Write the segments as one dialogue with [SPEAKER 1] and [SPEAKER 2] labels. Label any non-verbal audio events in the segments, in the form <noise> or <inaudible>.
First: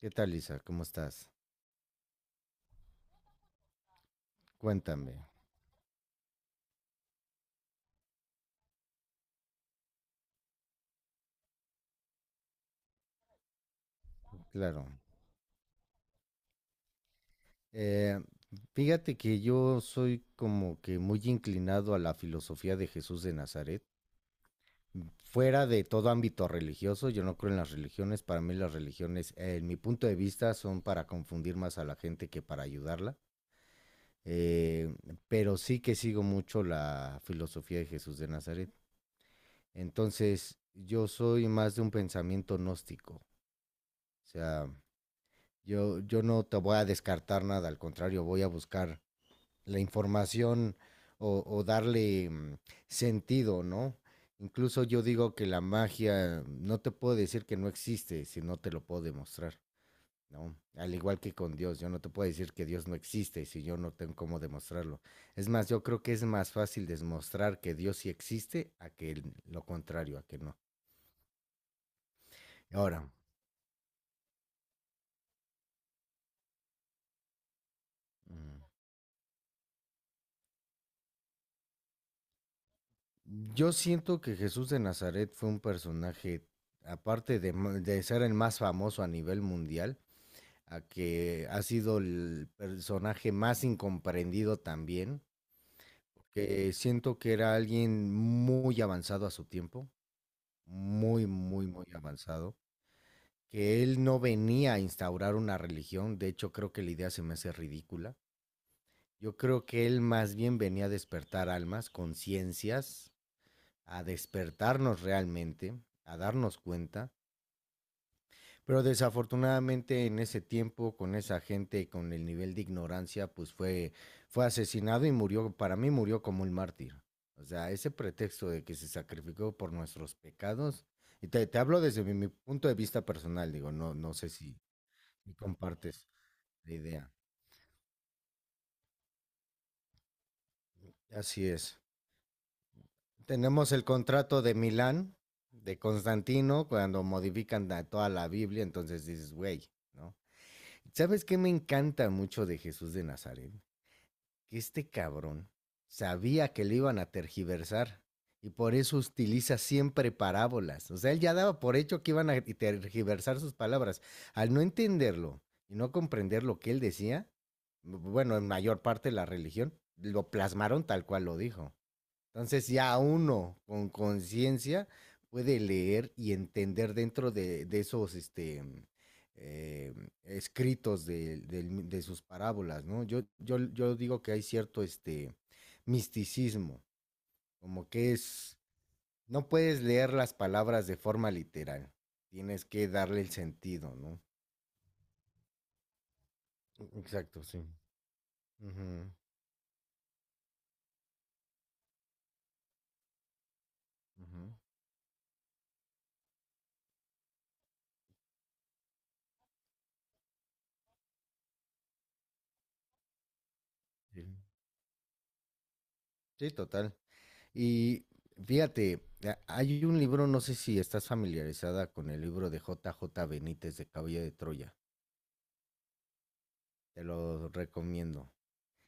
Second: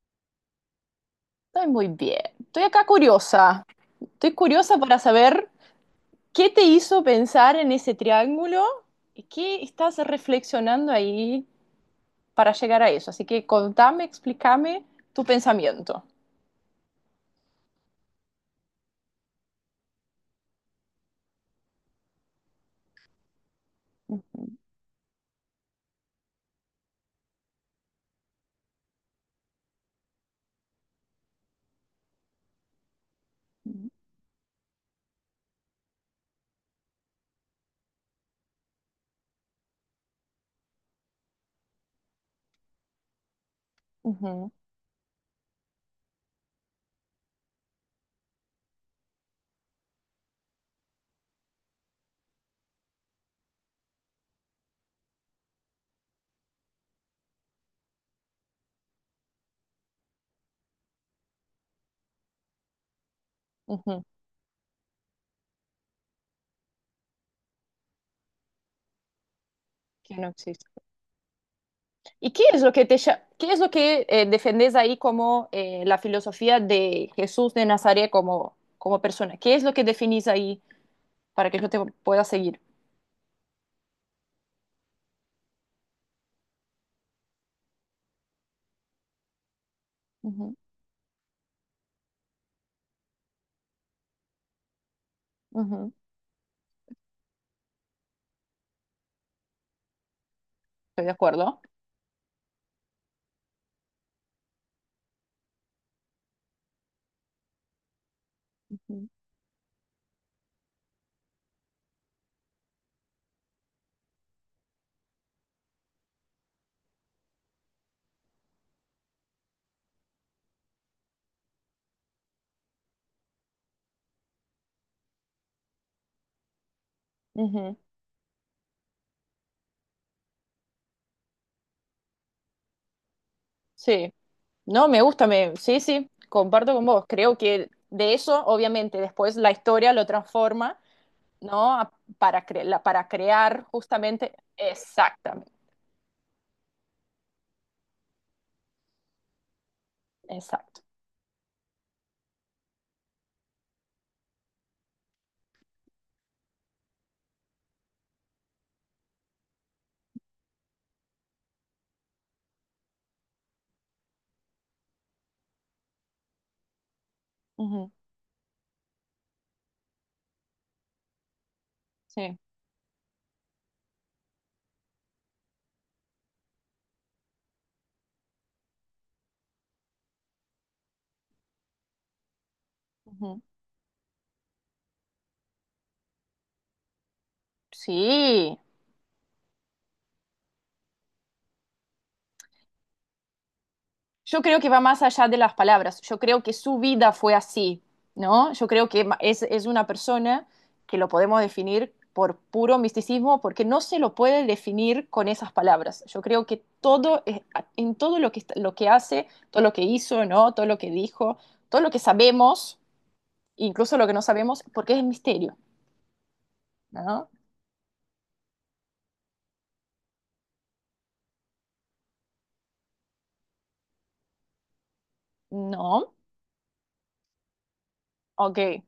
[SPEAKER 1] ¿Qué tal, Lisa? ¿Cómo estás?
[SPEAKER 2] Estoy muy bien. Estoy acá curiosa. Estoy curiosa para
[SPEAKER 1] Cuéntame.
[SPEAKER 2] saber qué te hizo pensar en ese triángulo y qué estás reflexionando ahí para llegar a eso. Así que contame, explícame
[SPEAKER 1] Claro.
[SPEAKER 2] tu pensamiento.
[SPEAKER 1] Eh, Fíjate que yo soy como que muy inclinado a la filosofía de Jesús de Nazaret.
[SPEAKER 2] Ujú,
[SPEAKER 1] Fuera de todo ámbito religioso, yo no creo en las religiones. Para mí las religiones, en mi punto de vista, son para confundir más a la gente que para ayudarla. Eh, pero sí que sigo mucho la filosofía de Jesús de Nazaret. Entonces, yo soy más de un pensamiento gnóstico. O
[SPEAKER 2] ujú,
[SPEAKER 1] sea, yo no te voy a descartar nada, al contrario, voy a buscar la información o darle sentido, ¿no? Incluso yo digo que la magia no te puedo decir que no existe si no te lo puedo demostrar, ¿no? Al igual que con Dios, yo no te puedo decir que Dios no existe si yo no
[SPEAKER 2] ujú.
[SPEAKER 1] tengo cómo demostrarlo. Es más, yo creo que es más fácil demostrar que Dios sí existe a que lo
[SPEAKER 2] Que
[SPEAKER 1] contrario, a
[SPEAKER 2] no
[SPEAKER 1] que no.
[SPEAKER 2] existe. ¿Y qué es lo que te,
[SPEAKER 1] Ahora,
[SPEAKER 2] qué es lo que defendés ahí como la filosofía de Jesús de Nazaret como,
[SPEAKER 1] mm,
[SPEAKER 2] como persona? ¿Qué es lo que definís ahí para que yo te pueda seguir?
[SPEAKER 1] yo siento que Jesús de Nazaret fue un personaje, aparte de, de ser el más famoso a nivel mundial,
[SPEAKER 2] Ujú,
[SPEAKER 1] a que ha sido el personaje más incomprendido también,
[SPEAKER 2] ujú.
[SPEAKER 1] que siento que era alguien muy avanzado a su tiempo,
[SPEAKER 2] Estoy de
[SPEAKER 1] muy,
[SPEAKER 2] acuerdo.
[SPEAKER 1] muy, muy avanzado, que él no venía a instaurar una religión, de hecho creo que la idea se me hace ridícula.
[SPEAKER 2] Ujú,
[SPEAKER 1] Yo creo que él más bien venía a despertar almas, conciencias, a despertarnos realmente, a darnos cuenta, pero desafortunadamente en ese tiempo con esa gente con el nivel de ignorancia pues fue asesinado y murió, para mí murió como un mártir. O sea,
[SPEAKER 2] ujú.
[SPEAKER 1] ese pretexto de que se sacrificó por nuestros pecados, y te hablo desde mi punto de vista personal, digo,
[SPEAKER 2] Sí,
[SPEAKER 1] no sé si
[SPEAKER 2] no, me gusta,
[SPEAKER 1] si
[SPEAKER 2] me, sí,
[SPEAKER 1] compartes
[SPEAKER 2] sí,
[SPEAKER 1] la
[SPEAKER 2] comparto con vos.
[SPEAKER 1] idea.
[SPEAKER 2] Creo que de eso, obviamente, después la historia lo transforma,
[SPEAKER 1] Así
[SPEAKER 2] ¿no?
[SPEAKER 1] es.
[SPEAKER 2] A- Para, para crear
[SPEAKER 1] Tenemos el
[SPEAKER 2] justamente,
[SPEAKER 1] contrato de Milán,
[SPEAKER 2] exactamente,
[SPEAKER 1] de Constantino, cuando modifican toda la Biblia, entonces dices, güey, ¿no?
[SPEAKER 2] exacto.
[SPEAKER 1] ¿Sabes qué me encanta mucho de Jesús de Nazaret? Que este cabrón sabía que le iban a tergiversar y por eso utiliza siempre parábolas. O sea, él ya daba por hecho que iban a tergiversar sus palabras. Al no entenderlo y no comprender lo que él decía,
[SPEAKER 2] Ujú.
[SPEAKER 1] bueno, en mayor parte la religión, lo plasmaron tal cual lo dijo.
[SPEAKER 2] Sí,
[SPEAKER 1] Entonces ya uno con conciencia puede leer y entender dentro de esos eh, escritos de sus parábolas, ¿no? Yo,
[SPEAKER 2] ujú.
[SPEAKER 1] yo, yo digo que hay cierto este, misticismo, como que es,
[SPEAKER 2] Sí,
[SPEAKER 1] no puedes leer las palabras de forma literal, tienes que darle el sentido, ¿no?
[SPEAKER 2] yo creo que va más allá de las palabras. Yo creo que su vida fue
[SPEAKER 1] Exacto, sí.
[SPEAKER 2] así, ¿no? Yo creo que
[SPEAKER 1] Ujú,
[SPEAKER 2] es una persona que lo podemos definir por puro misticismo porque no se lo puede
[SPEAKER 1] ujú,
[SPEAKER 2] definir con esas palabras. Yo creo que todo, en todo lo que, lo que hace, todo lo que hizo, ¿no? Todo lo que dijo, todo lo que sabemos, incluso lo que no
[SPEAKER 1] sí.
[SPEAKER 2] sabemos, porque es misterio,
[SPEAKER 1] Sí, total.
[SPEAKER 2] ¿no?
[SPEAKER 1] Y fíjate, hay un libro, no sé si estás familiarizada con el libro de J. J. Benítez de Caballo de Troya.
[SPEAKER 2] No,
[SPEAKER 1] Te lo recomiendo.
[SPEAKER 2] ok.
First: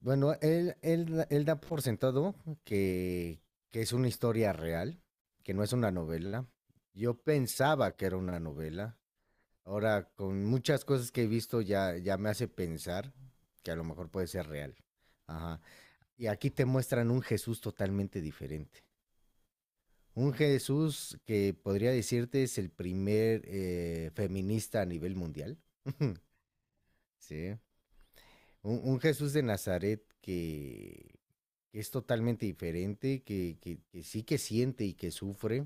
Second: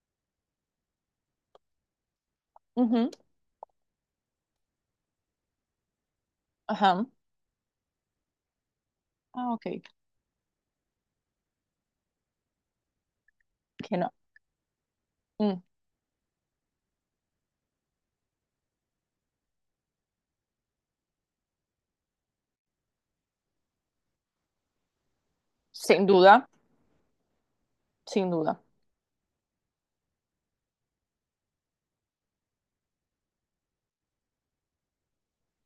[SPEAKER 1] Bueno, él da por sentado
[SPEAKER 2] Ujú.
[SPEAKER 1] que, que es una historia real, que no es una novela.
[SPEAKER 2] Ajá.
[SPEAKER 1] Yo pensaba que era una novela.
[SPEAKER 2] Ah, ok.
[SPEAKER 1] Ahora, con muchas cosas que he visto, ya me hace pensar que a lo
[SPEAKER 2] Que
[SPEAKER 1] mejor
[SPEAKER 2] no.
[SPEAKER 1] puede ser real.
[SPEAKER 2] Mm,
[SPEAKER 1] Ajá. Y aquí te muestran un Jesús totalmente diferente. Un Jesús que podría decirte es el primer feminista a nivel mundial,
[SPEAKER 2] sin duda,
[SPEAKER 1] ¿sí?
[SPEAKER 2] sin duda.
[SPEAKER 1] Un Jesús de Nazaret que es totalmente diferente, que sí que siente y que sufre,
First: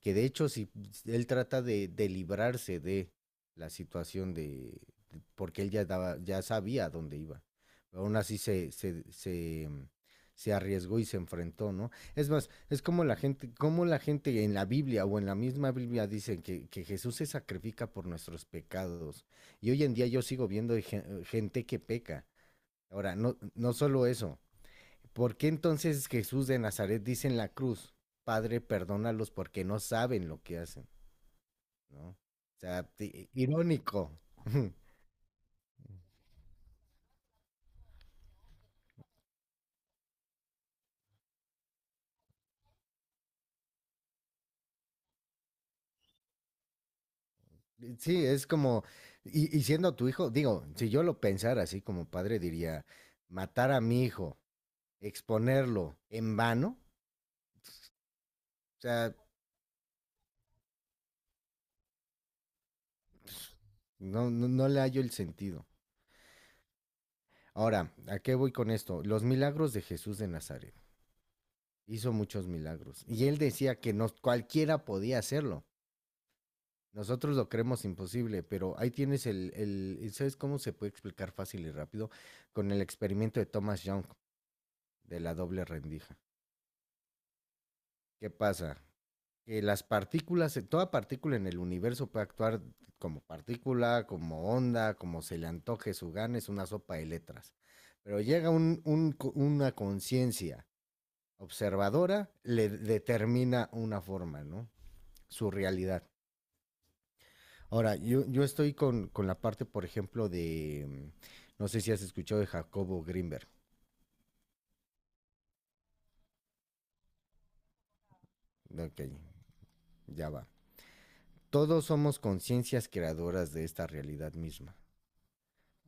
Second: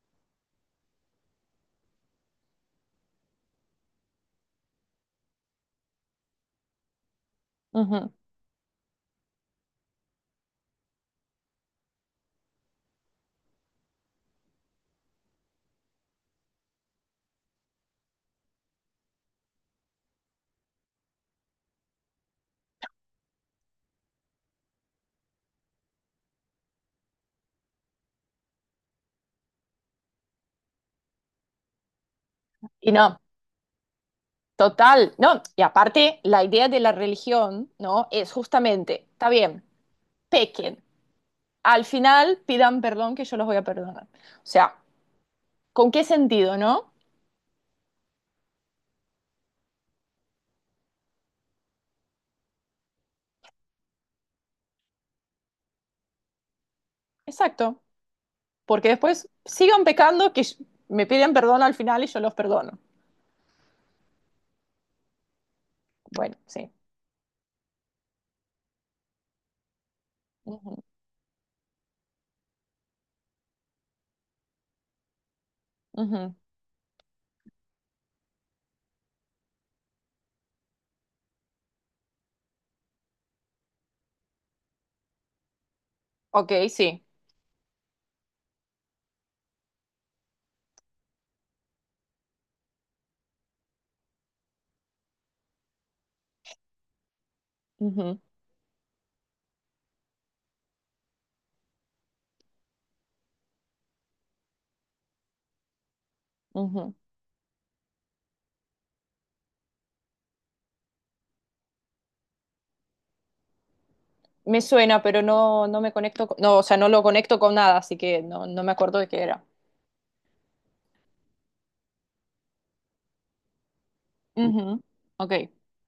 [SPEAKER 1] que de hecho si si él trata de librarse de la situación porque él ya daba, ya sabía a dónde iba. Pero
[SPEAKER 2] Ujú.
[SPEAKER 1] aún así se arriesgó y se enfrentó, ¿no? Es más, es como la gente en la Biblia o en la misma Biblia dicen que Jesús se sacrifica por nuestros pecados. Y hoy en día yo sigo viendo gente que peca. Ahora, no solo eso, ¿por qué entonces Jesús de Nazaret dice en la cruz, Padre, perdónalos porque no saben lo que hacen? ¿No? O sea,
[SPEAKER 2] Y no.
[SPEAKER 1] irónico. <laughs>
[SPEAKER 2] Total, no, y aparte la idea de la religión, ¿no? Es justamente, está bien, pequen, al final pidan perdón que yo los voy a perdonar. O sea, ¿con qué sentido, no?
[SPEAKER 1] Sí, es como, siendo tu hijo, digo, si yo lo pensara así como padre, diría, matar a mi hijo, exponerlo en vano,
[SPEAKER 2] Exacto,
[SPEAKER 1] o
[SPEAKER 2] porque
[SPEAKER 1] sea,
[SPEAKER 2] después sigan pecando que yo- me piden perdón al final y yo los perdono.
[SPEAKER 1] no le hallo el sentido.
[SPEAKER 2] Bueno, sí.
[SPEAKER 1] Ahora, ¿a qué voy con esto? Los milagros de Jesús de Nazaret.
[SPEAKER 2] Ujú,
[SPEAKER 1] Hizo muchos milagros. Y él decía que no, cualquiera podía hacerlo.
[SPEAKER 2] ujú.
[SPEAKER 1] Nosotros lo creemos imposible, pero ahí tienes ¿sabes cómo se puede explicar fácil y rápido? Con el experimento de Thomas Young de la doble rendija.
[SPEAKER 2] Ok, sí.
[SPEAKER 1] ¿Qué pasa? Que las partículas, toda partícula en el universo puede actuar como partícula, como onda, como se le antoje su gana, es una sopa de letras.
[SPEAKER 2] Ujú,
[SPEAKER 1] Pero llega una conciencia observadora, le determina una forma, ¿no? Su realidad.
[SPEAKER 2] ujú.
[SPEAKER 1] Ahora, yo estoy con la parte, por ejemplo, de, no sé si has escuchado de Jacobo Grinberg.
[SPEAKER 2] Me suena, pero no, no me conecto, con- no, o sea, no lo conecto con nada, así que no, no me acuerdo
[SPEAKER 1] Ok,
[SPEAKER 2] de qué era.
[SPEAKER 1] ya va. Todos somos conciencias creadoras de esta realidad misma.
[SPEAKER 2] Ujú. Ok,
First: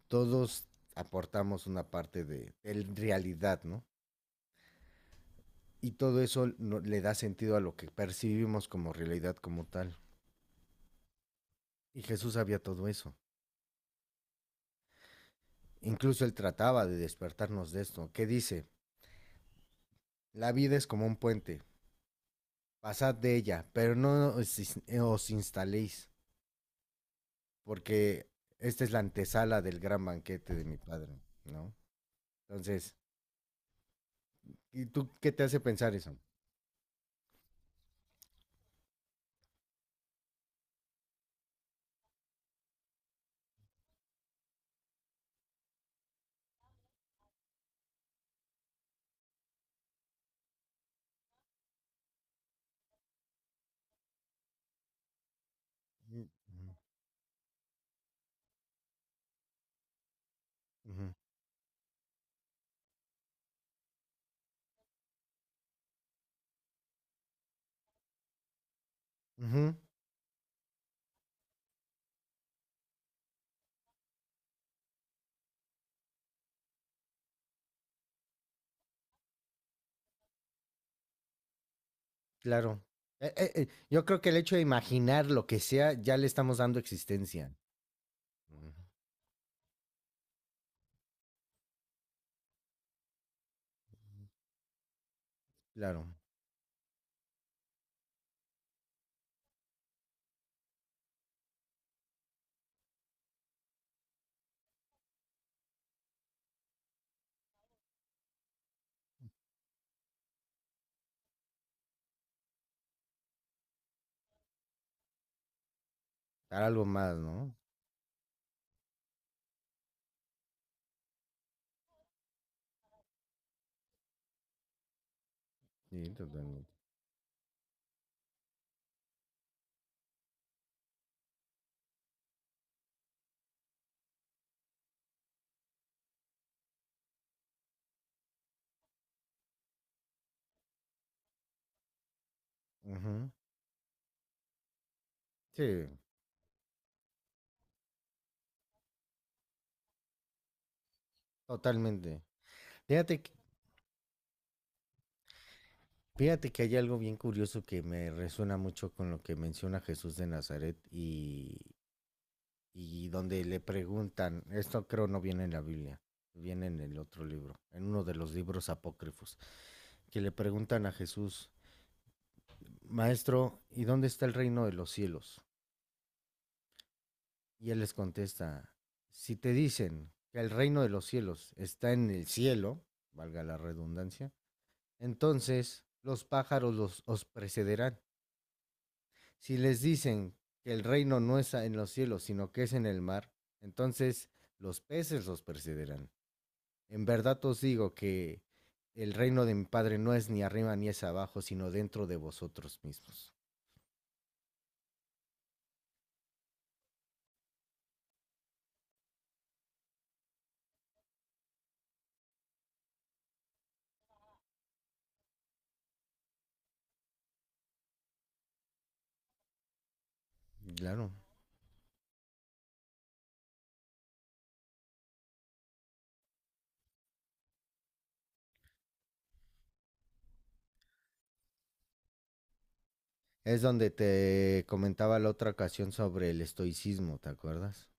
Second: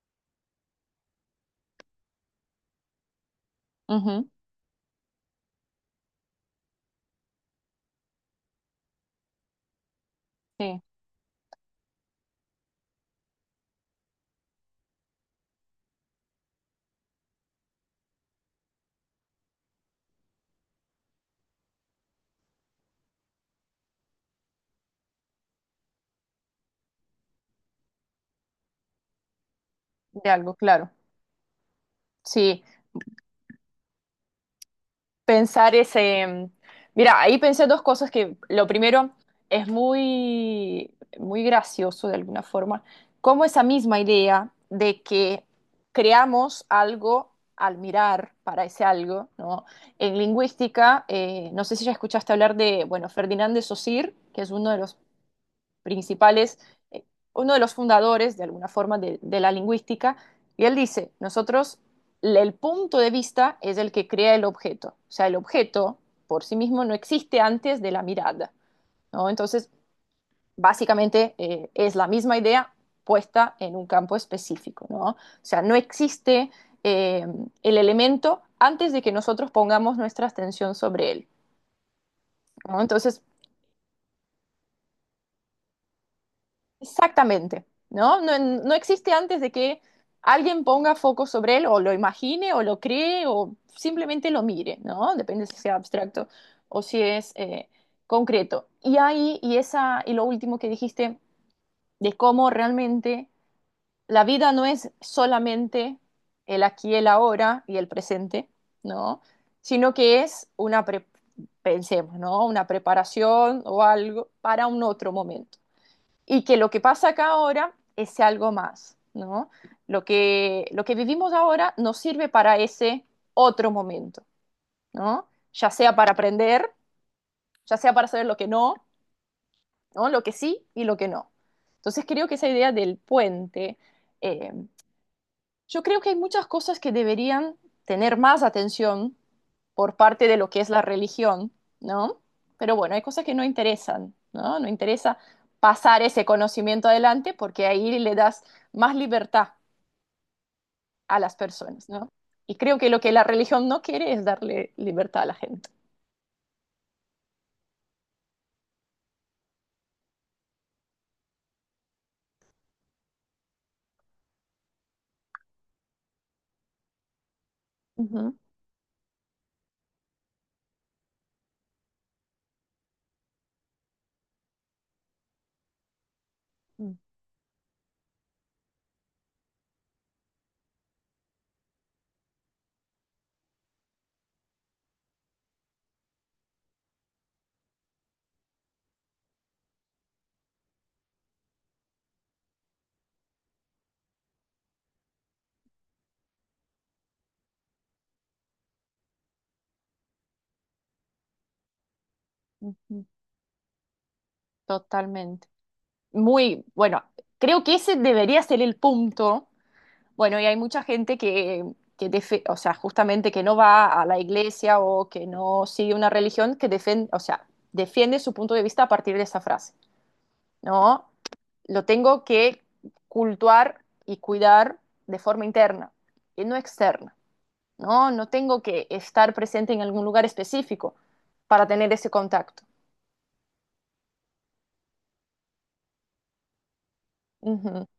[SPEAKER 1] Todos aportamos una parte de realidad, ¿no?
[SPEAKER 2] ujú,
[SPEAKER 1] Y todo eso le da sentido a lo que percibimos como realidad como tal.
[SPEAKER 2] sí,
[SPEAKER 1] Y Jesús sabía todo eso. Incluso él trataba de despertarnos de esto. ¿Qué dice? La vida es como un puente. Pasad de ella, pero no os instaléis porque esta es la antesala del gran
[SPEAKER 2] de algo,
[SPEAKER 1] banquete de mi
[SPEAKER 2] claro.
[SPEAKER 1] padre, ¿no?
[SPEAKER 2] Sí,
[SPEAKER 1] Entonces, ¿y tú qué te hace
[SPEAKER 2] pensar
[SPEAKER 1] pensar eso?
[SPEAKER 2] ese... mira, ahí pensé dos cosas que lo primero es muy, muy gracioso de alguna forma, como esa misma idea de que creamos algo al mirar para ese algo, ¿no? En lingüística, no sé si ya escuchaste hablar de, bueno, Ferdinand de Saussure, que es uno de los
[SPEAKER 1] Ujú,
[SPEAKER 2] principales, eh, uno de los fundadores, de alguna forma, de la lingüística, y él dice,
[SPEAKER 1] ujú,
[SPEAKER 2] nosotros, el punto de vista es el que crea el objeto, o sea, el objeto por sí mismo no existe antes de la mirada, ¿no? Entonces,
[SPEAKER 1] ujú,
[SPEAKER 2] básicamente es la misma idea puesta en un campo específico, ¿no? O sea, no existe eh, el elemento antes de que nosotros pongamos nuestra atención sobre él. ¿No?
[SPEAKER 1] claro.
[SPEAKER 2] Entonces,
[SPEAKER 1] Yo creo que el hecho de imaginar lo que sea, ya le estamos dando existencia.
[SPEAKER 2] exactamente, ¿no? No,
[SPEAKER 1] Ujú,
[SPEAKER 2] no existe antes de que alguien ponga foco sobre él o lo imagine o lo cree o simplemente lo mire, ¿no? Depende si sea
[SPEAKER 1] claro,
[SPEAKER 2] abstracto o si es concreto. Y ahí, y esa, y lo último que dijiste de cómo realmente la vida no es solamente el aquí, el ahora y el presente, ¿no? Sino que es una, pre- pensemos, ¿no? Una preparación o algo para un otro momento y que
[SPEAKER 1] dar
[SPEAKER 2] lo que
[SPEAKER 1] algo
[SPEAKER 2] pasa
[SPEAKER 1] más,
[SPEAKER 2] acá
[SPEAKER 1] ¿no?
[SPEAKER 2] ahora es algo más, ¿no? Lo que vivimos ahora nos sirve para ese otro momento, ¿no? Ya sea para
[SPEAKER 1] Sí, totalmente.
[SPEAKER 2] aprender, ya sea para saber lo que no, ¿no? Lo que sí y lo que no. Entonces creo que esa idea del puente eh, yo creo que hay muchas cosas que deberían tener más atención por parte de lo que es la religión, ¿no? Pero bueno, hay cosas
[SPEAKER 1] Ujú,
[SPEAKER 2] que no interesan, ¿no? No interesa
[SPEAKER 1] sí,
[SPEAKER 2] pasar ese conocimiento adelante porque ahí le das más libertad a las personas, ¿no?
[SPEAKER 1] totalmente.
[SPEAKER 2] Y creo que lo que
[SPEAKER 1] Fíjate,
[SPEAKER 2] la
[SPEAKER 1] que-
[SPEAKER 2] religión no quiere es darle libertad a la gente.
[SPEAKER 1] fíjate que hay algo bien curioso que me resuena mucho con lo que menciona Jesús de Nazaret y donde le preguntan, esto creo no viene en la Biblia, viene en el otro libro, en uno de los
[SPEAKER 2] Ujú,
[SPEAKER 1] libros apócrifos, que le preguntan a Jesús, Maestro, ¿y dónde está el reino de los cielos?
[SPEAKER 2] ujú,
[SPEAKER 1] Y él les contesta, si te dicen que el reino de los cielos está en el cielo, valga la redundancia, entonces los pájaros os precederán. Si les dicen que el reino no está en los cielos, sino que es en el mar, entonces los peces los precederán. En verdad os digo que el reino de mi Padre no es ni arriba ni es abajo, sino dentro de vosotros
[SPEAKER 2] ujú.
[SPEAKER 1] mismos.
[SPEAKER 2] Totalmente. Muy, bueno, creo que ese debería ser el punto. Bueno, y hay mucha gente que o sea, justamente que no va a la iglesia o que no sigue una religión que defiende, o sea, defiende su punto de vista a partir de esa frase, ¿no?
[SPEAKER 1] Claro.
[SPEAKER 2] Lo tengo que cultuar y cuidar de forma interna y no externa, ¿no? No tengo que estar presente en algún lugar específico para tener ese contacto.
[SPEAKER 1] Es donde te comentaba la otra ocasión sobre el estoicismo, ¿te
[SPEAKER 2] Ujú.
[SPEAKER 1] acuerdas?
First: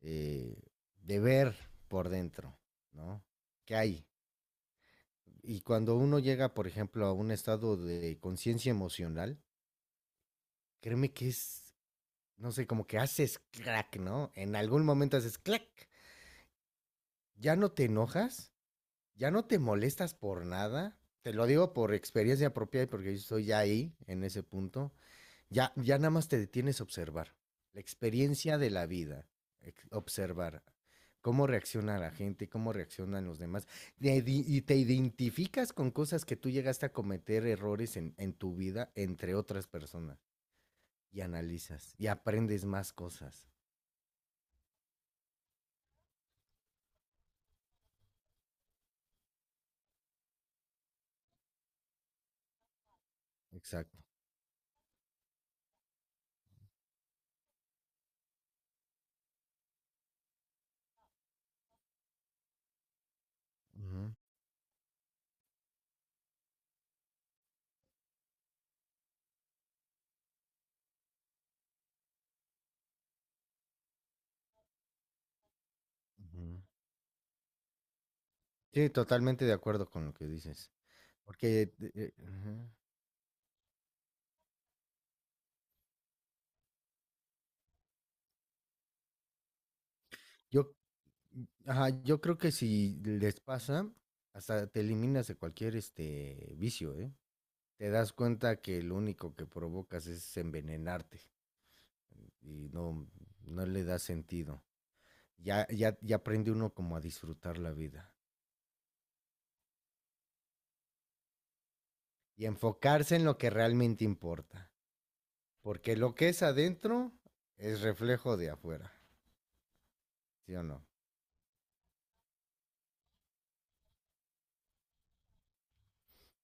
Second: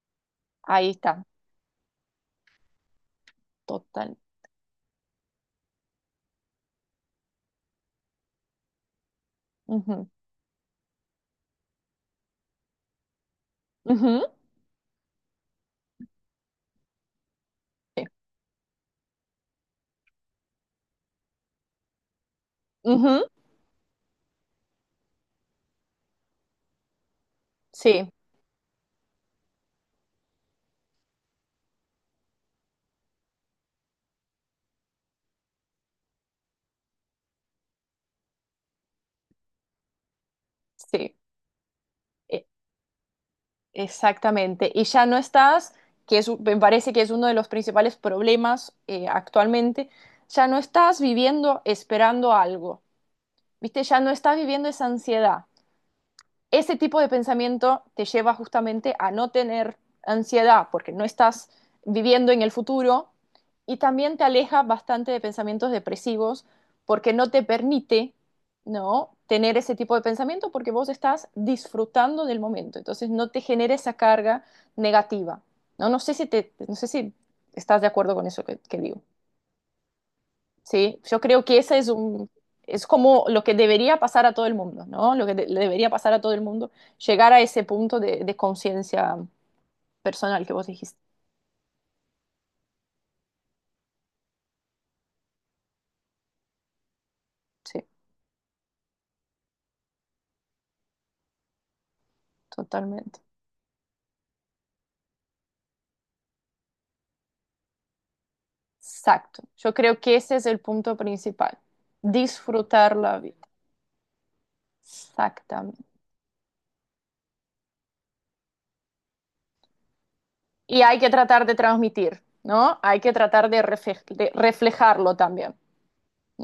[SPEAKER 1] Eh,
[SPEAKER 2] Ahí
[SPEAKER 1] de
[SPEAKER 2] está,
[SPEAKER 1] ver por dentro, ¿no? ¿Qué hay?
[SPEAKER 2] total.
[SPEAKER 1] Y cuando uno llega, por ejemplo, a un estado de conciencia emocional,
[SPEAKER 2] Ujú.
[SPEAKER 1] créeme que es, no sé, como que haces crack,
[SPEAKER 2] Ujú.
[SPEAKER 1] ¿no? En algún momento haces crack. Ya no te
[SPEAKER 2] Sí.
[SPEAKER 1] enojas, ya no te molestas por nada. Te lo digo por experiencia propia y porque yo
[SPEAKER 2] Ujú.
[SPEAKER 1] estoy ya ahí, en ese punto. Ya nada más te detienes a observar. La
[SPEAKER 2] Sí,
[SPEAKER 1] experiencia de la vida, observar cómo reacciona la gente, cómo reaccionan los demás. Y te identificas con cosas que tú llegaste a cometer errores en tu vida entre otras personas.
[SPEAKER 2] sí.
[SPEAKER 1] Y analizas y
[SPEAKER 2] Eh,
[SPEAKER 1] aprendes más cosas.
[SPEAKER 2] exactamente, y ya no estás, que es, me parece que es uno de los principales problemas actualmente, ya no estás viviendo esperando algo, ¿viste?
[SPEAKER 1] Exacto.
[SPEAKER 2] Ya no estás viviendo esa ansiedad, ese tipo de pensamiento te lleva justamente a no tener ansiedad porque no estás viviendo en el futuro y
[SPEAKER 1] Ujú,
[SPEAKER 2] también te aleja bastante de pensamientos depresivos porque no te permite no tener ese tipo de pensamiento porque vos estás disfrutando del momento entonces no te genera esa carga negativa. No, no sé si te,
[SPEAKER 1] ujú.
[SPEAKER 2] no sé si estás de acuerdo con eso que
[SPEAKER 1] Sí,
[SPEAKER 2] digo.
[SPEAKER 1] totalmente de acuerdo con lo que dices.
[SPEAKER 2] Sí, yo creo que
[SPEAKER 1] Porque,
[SPEAKER 2] ese es un,
[SPEAKER 1] ujú.
[SPEAKER 2] es como lo que debería pasar a todo el mundo, ¿no? Lo que le debería pasar a todo el mundo, llegar a ese punto de conciencia personal que vos
[SPEAKER 1] Yo,
[SPEAKER 2] dijiste.
[SPEAKER 1] ajá, yo creo que si les pasa, hasta te eliminas de cualquier este vicio, ¿eh?
[SPEAKER 2] Sí,
[SPEAKER 1] Te das cuenta que lo único que provocas es envenenarte y no,
[SPEAKER 2] totalmente.
[SPEAKER 1] no le da sentido. Ya aprende uno como a disfrutar la vida
[SPEAKER 2] Exacto. Yo creo que ese es el punto principal.
[SPEAKER 1] y
[SPEAKER 2] Disfrutar
[SPEAKER 1] enfocarse
[SPEAKER 2] la
[SPEAKER 1] en lo
[SPEAKER 2] vida.
[SPEAKER 1] que realmente importa,
[SPEAKER 2] Exactamente.
[SPEAKER 1] porque lo que es adentro es reflejo de afuera, ¿sí o
[SPEAKER 2] Y
[SPEAKER 1] no?
[SPEAKER 2] hay que tratar de transmitir, ¿no? Hay que tratar de, de reflejarlo también,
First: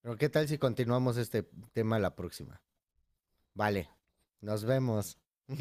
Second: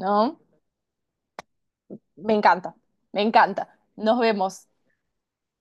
[SPEAKER 1] Pero ¿qué tal si continuamos este tema la
[SPEAKER 2] Me
[SPEAKER 1] próxima?
[SPEAKER 2] encanta, me encanta.
[SPEAKER 1] Vale,
[SPEAKER 2] Nos
[SPEAKER 1] nos
[SPEAKER 2] vemos.
[SPEAKER 1] vemos.